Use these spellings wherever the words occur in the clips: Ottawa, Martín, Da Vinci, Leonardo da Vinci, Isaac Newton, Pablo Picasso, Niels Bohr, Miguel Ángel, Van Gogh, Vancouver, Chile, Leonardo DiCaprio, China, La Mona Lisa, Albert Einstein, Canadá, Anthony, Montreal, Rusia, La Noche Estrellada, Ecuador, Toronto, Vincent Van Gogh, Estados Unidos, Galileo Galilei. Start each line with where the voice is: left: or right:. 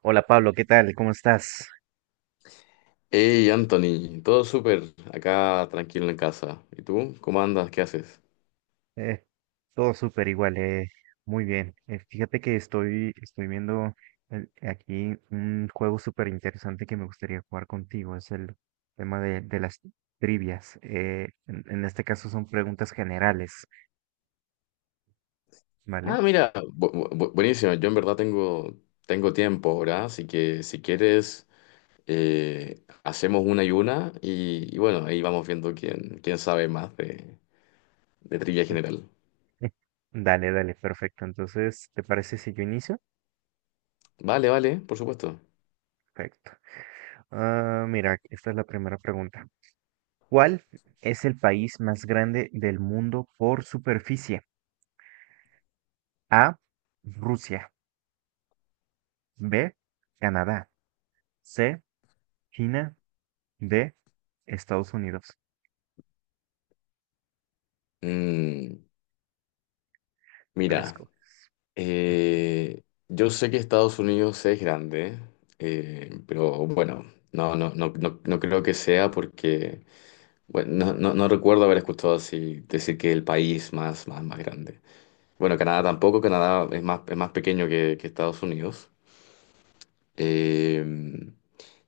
right: Hola Pablo, ¿qué tal? ¿Cómo estás?
left: Hey Anthony, todo súper, acá tranquilo en casa. ¿Y tú? ¿Cómo andas? ¿Qué haces?
right: Eh, todo súper igual, muy bien. Fíjate que estoy viendo aquí un juego súper interesante que me gustaría jugar contigo. Es el tema de las trivias. En este caso son preguntas generales,
left: Ah,
right: ¿vale?
left: mira, buenísimo. Yo en verdad tengo tiempo ahora, así que si quieres, hacemos una y una y bueno, ahí vamos viendo quién sabe más de trivia general.
right: Dale, dale, perfecto. Entonces, ¿te parece si yo inicio?
left: Vale, vale, por supuesto.
right: Perfecto. Ah, mira, esta es la primera pregunta. ¿Cuál es el país más grande del mundo por superficie? A. Rusia. B. Canadá. C. China. D. Estados Unidos.
left: Mm,
right: ¿Cuál
left: mira,
right: escoge?
left: eh, yo sé que Estados Unidos es grande, pero bueno, no, no, no, no, no creo que sea porque... Bueno, no, no, no recuerdo haber escuchado así decir que el país más grande. Bueno, Canadá tampoco, Canadá es más pequeño que Estados Unidos. Eh,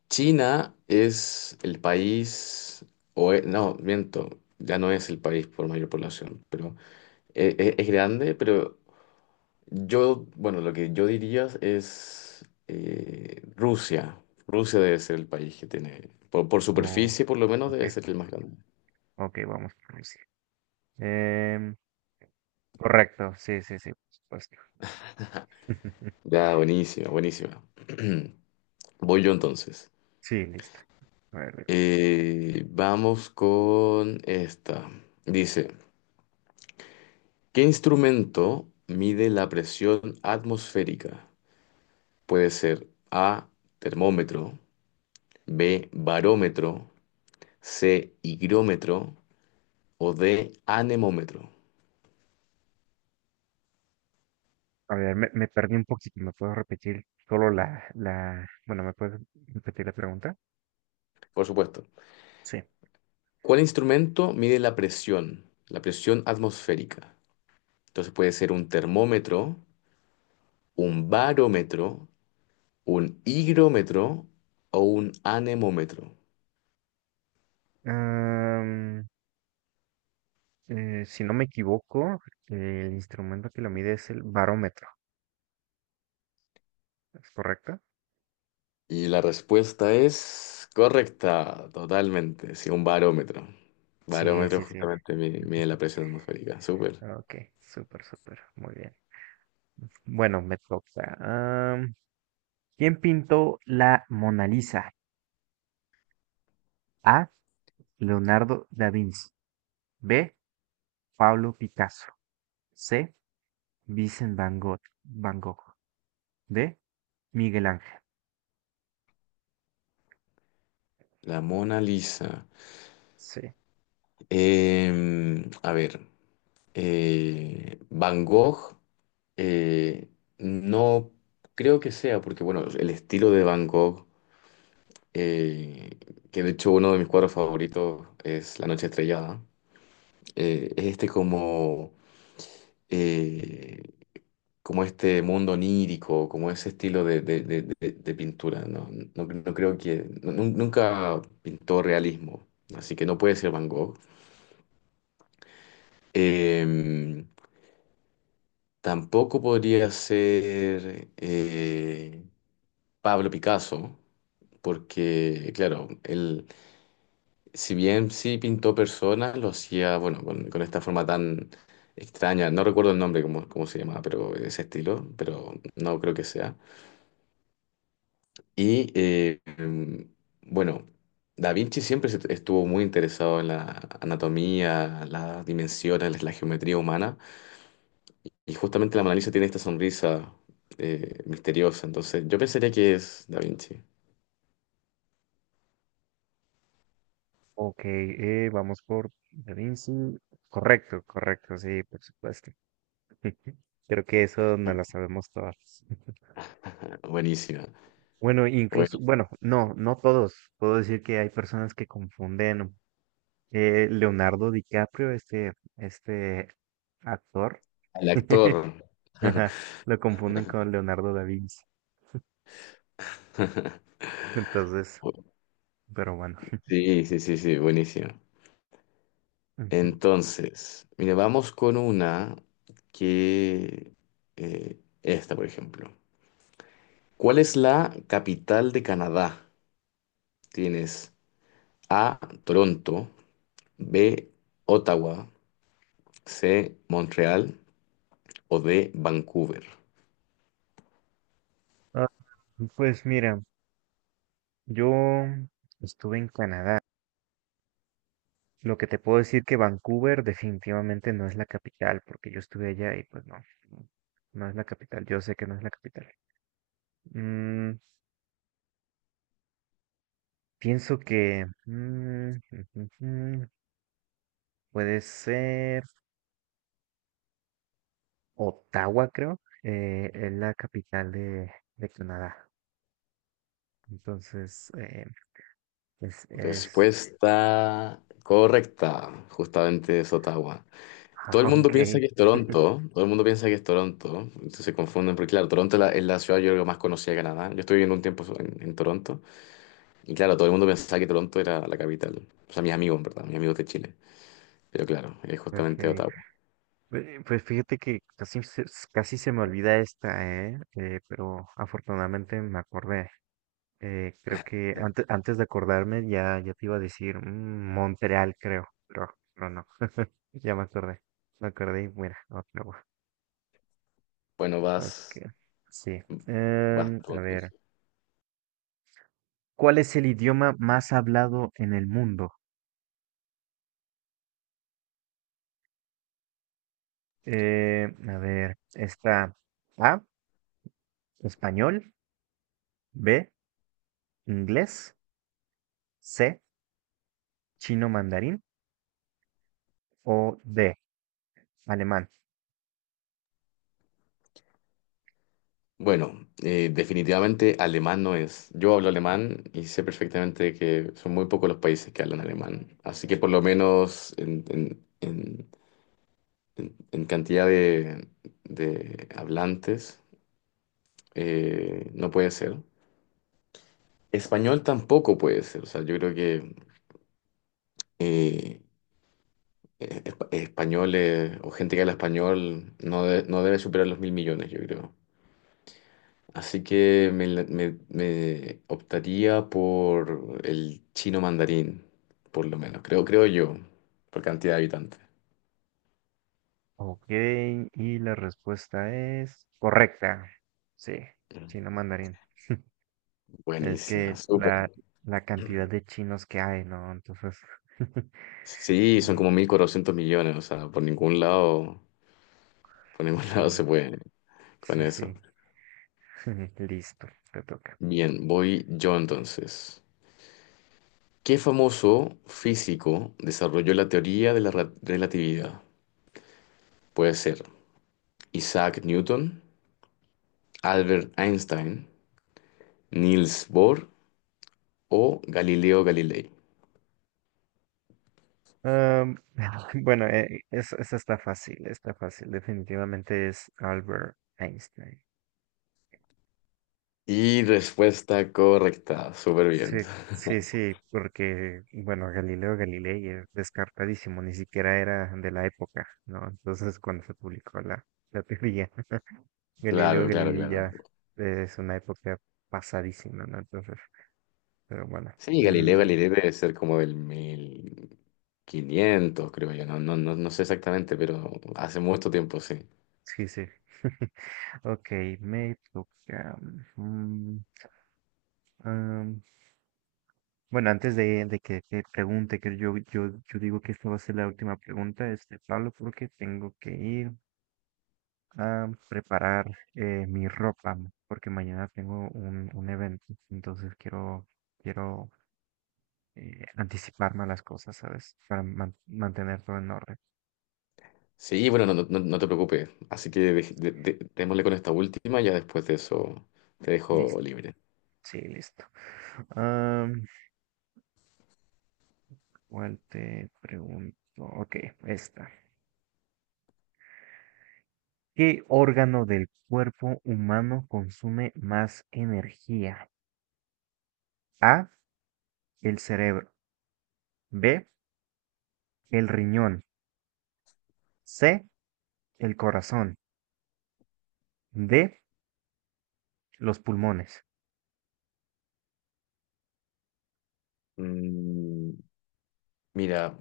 left: China es el país, no, miento, ya no es el país por mayor población. Es grande, pero yo, bueno, lo que yo diría es Rusia. Rusia debe ser el país que tiene, por
right: Oh,
left: superficie por lo menos, debe
right: ok,
left: ser el más grande.
right: ok, vamos por Rusia. Em, Correcto, sí, sí, sí, por supuesto.
left: Ya, buenísima, buenísima. Voy yo entonces.
right: Sí, listo. A ver, dime.
left: Vamos con esta. Dice, ¿qué instrumento mide la presión atmosférica? Puede ser A, termómetro, B, barómetro, C, higrómetro o D, anemómetro.
right: A ver, me perdí un poquito. ¿Me puedo repetir solo la, la, bueno, ¿me puedes repetir la pregunta?
left: Por supuesto.
right: Sí.
left: ¿Cuál instrumento mide la presión? La presión atmosférica. Entonces puede ser un termómetro, un barómetro, un higrómetro o un anemómetro.
right: Am, si no me equivoco, el instrumento que lo mide es el barómetro, ¿es correcto?
left: Y la respuesta es correcta, totalmente. Sí, un barómetro.
right: Sí,
left: Barómetro
right: sí, sí.
left: justamente mide la presión atmosférica. Súper.
right: Ok, súper, súper. Muy bien. Bueno, me toca. Am, ¿Quién pintó la Mona Lisa? A. Leonardo da Vinci. B. Pablo Picasso. C. Vincent Van Gogh. Van Gogh. D. Miguel Ángel.
left: La Mona Lisa.
right: Sí.
left: Em, a ver. Eh, Van Gogh. eh, no creo que sea, porque bueno, el estilo de Van Gogh, eh, que de hecho uno de mis cuadros favoritos es La Noche Estrellada, es este como... eh, como este mundo onírico, como ese estilo de pintura. No, no, no creo que... nunca pintó realismo, así que no puede ser Van Gogh. Eh, Tampoco podría ser Pablo Picasso, porque, claro, él, si bien sí pintó personas, lo hacía, bueno, con esta forma tan extraña, no recuerdo el nombre, cómo se llamaba, pero ese estilo, pero no creo que sea. Y bueno, Da Vinci siempre estuvo muy interesado en la anatomía, las dimensiones, la geometría humana. Y justamente la Mona Lisa tiene esta sonrisa misteriosa. Entonces, yo pensaría que es Da Vinci.
right: Ok, vamos por Da Vinci. Correcto, correcto, sí, por supuesto. Creo que eso no lo sabemos todos.
left: Buenísima.
right: Bueno, incluso,
left: Bueno,
right: bueno, no, no todos. Puedo decir que hay personas que confunden Leonardo DiCaprio, este actor,
left: el actor.
right: ajá, lo confunden con Leonardo da Vinci. Entonces, pero bueno.
left: Sí, sí, sí, sí, buenísimo.
right: Ujú.
left: Entonces, mire, vamos con una que esta, por ejemplo. ¿Cuál es la capital de Canadá? Tienes A, Toronto, B, Ottawa, C, Montreal o D, Vancouver.
right: Ah, pues mira, yo estuve en Canadá. Lo que te puedo decir que Vancouver definitivamente no es la capital, porque yo estuve allá y pues no no es la capital. Yo sé que no es la capital. Mm, Pienso que mm, mm, puede ser Ottawa, creo. Es la capital de Canadá. Entonces, es...
left: Respuesta correcta, justamente es Ottawa. Todo el
right: ah,
left: mundo piensa
right: ok,
left: que es Toronto, todo el mundo piensa que es Toronto, entonces se confunden, porque claro, Toronto es la ciudad yo creo más conocida de Canadá. Yo estuve viviendo un tiempo en Toronto y claro, todo el mundo pensaba que Toronto era la capital. O sea, mis amigos, en verdad, mis amigos de Chile, pero claro, es justamente
right: ok.
left: Ottawa.
right: Pues fíjate que casi se me olvida esta, ¿eh? Pero afortunadamente me acordé. Creo que antes de acordarme ya te iba a decir Montreal, creo. Pero no, ya me acordé. Me acordé y mira, Ottawa.
left: Bueno,
right: Ok,
left: vas
right: sí.
left: Vas tú,
right: A ver,
left: entonces.
right: ¿cuál es el idioma más hablado en el mundo? A ver, está A, español, B, inglés, C, chino mandarín o D, alemán.
left: Bueno, definitivamente alemán no es. Yo hablo alemán y sé perfectamente que son muy pocos los países que hablan alemán. Así que por lo menos en cantidad de hablantes no puede ser. Español tampoco puede ser. O sea, yo creo que eh, españoles o gente que habla español no, no debe superar los 1.000 millones, yo creo. Así que me optaría por el chino mandarín, por lo menos, creo yo, por cantidad de habitantes.
right: Ok, y la respuesta es correcta. Sí, chino mandarín. Es
left: Buenísima,
right: que
left: súper.
right: la cantidad de chinos que hay, ¿no? Entonces,
left: Sí, son
right: no,
left: como 1.400 millones, o sea, por ningún lado, por ningún lado
right: sí,
left: se puede con
right: sí,
left: eso.
right: sí. Listo, te toca.
left: Bien, voy yo entonces. ¿Qué famoso físico desarrolló la teoría de la relatividad? Puede ser Isaac Newton, Albert Einstein, Niels Bohr o Galileo Galilei.
right: Am, bueno, esa está fácil, está fácil. Definitivamente es Albert Einstein.
left: Y respuesta correcta, súper
right: Sí,
left: bien.
right: sí, sí, porque, bueno, Galileo Galilei es descartadísimo, ni siquiera era de la época, ¿no? Entonces, cuando se publicó la teoría, Galileo
left: Claro, claro,
right: Galilei
left: claro.
right: ya es una época pasadísima, ¿no? Entonces, pero bueno,
left: Sí,
right: mm,
left: Galileo Galilei debe ser como del 1500 creo yo. No, no, no, no sé exactamente, pero hace mucho tiempo, sí.
right: sí, sí. Ok, me toca. mm, am, Bueno, antes de que te pregunte, que yo digo que esta va a ser la última pregunta, este, Pablo, porque tengo que ir a preparar mi ropa, porque mañana tengo un evento, entonces quiero anticiparme a las cosas, ¿sabes? Para mantener todo en orden.
left: Sí, bueno, no, no, no te preocupes. Así que démosle con esta última, ya después de eso te dejo
right: Listo,
left: libre.
right: sí, listo. Am, ¿Cuál te pregunto? Ok, esta. ¿Qué órgano del cuerpo humano consume más energía? A. El cerebro, B, el riñón, C, el corazón, D, los pulmones.
left: Mm, mira,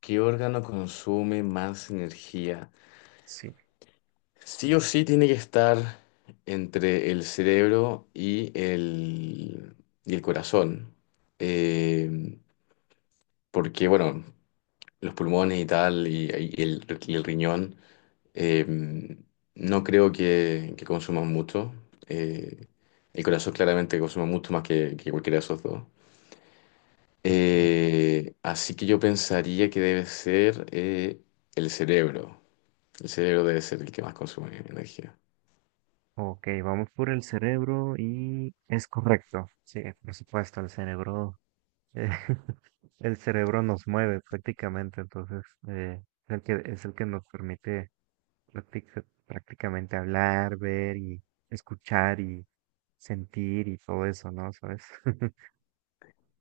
left: ¿qué órgano consume más energía?
right: Sí,
left: Sí o sí tiene que estar entre el cerebro y el corazón. Eh, Porque, bueno, los pulmones y tal, y el riñón, eh, no creo que consuman mucho. Eh, el corazón claramente consume mucho más que cualquiera de esos dos.
right: ok.
left: Así que yo pensaría que debe ser el cerebro. El cerebro debe ser el que más consume energía.
right: Ok, vamos por el cerebro y es correcto. Sí, por supuesto, el cerebro, eh, el cerebro nos mueve prácticamente, entonces es el que nos permite prácticamente hablar, ver y escuchar y sentir y todo eso, ¿no? ¿Sabes?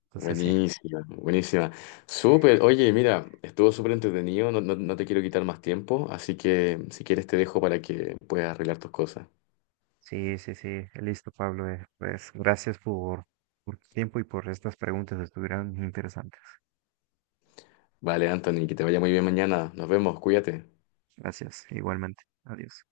right: Entonces sí.
left: Buenísima, buenísima. Súper, oye, mira, estuvo súper entretenido, no, no, no te quiero quitar más tiempo, así que si quieres te dejo para que puedas arreglar tus cosas.
right: Sí, sí, sí, listo, Pablo. Pues gracias por tu tiempo y por estas preguntas, estuvieron interesantes.
left: Vale, Anthony, que te vaya muy bien mañana. Nos vemos, cuídate.
right: Gracias, igualmente. Adiós.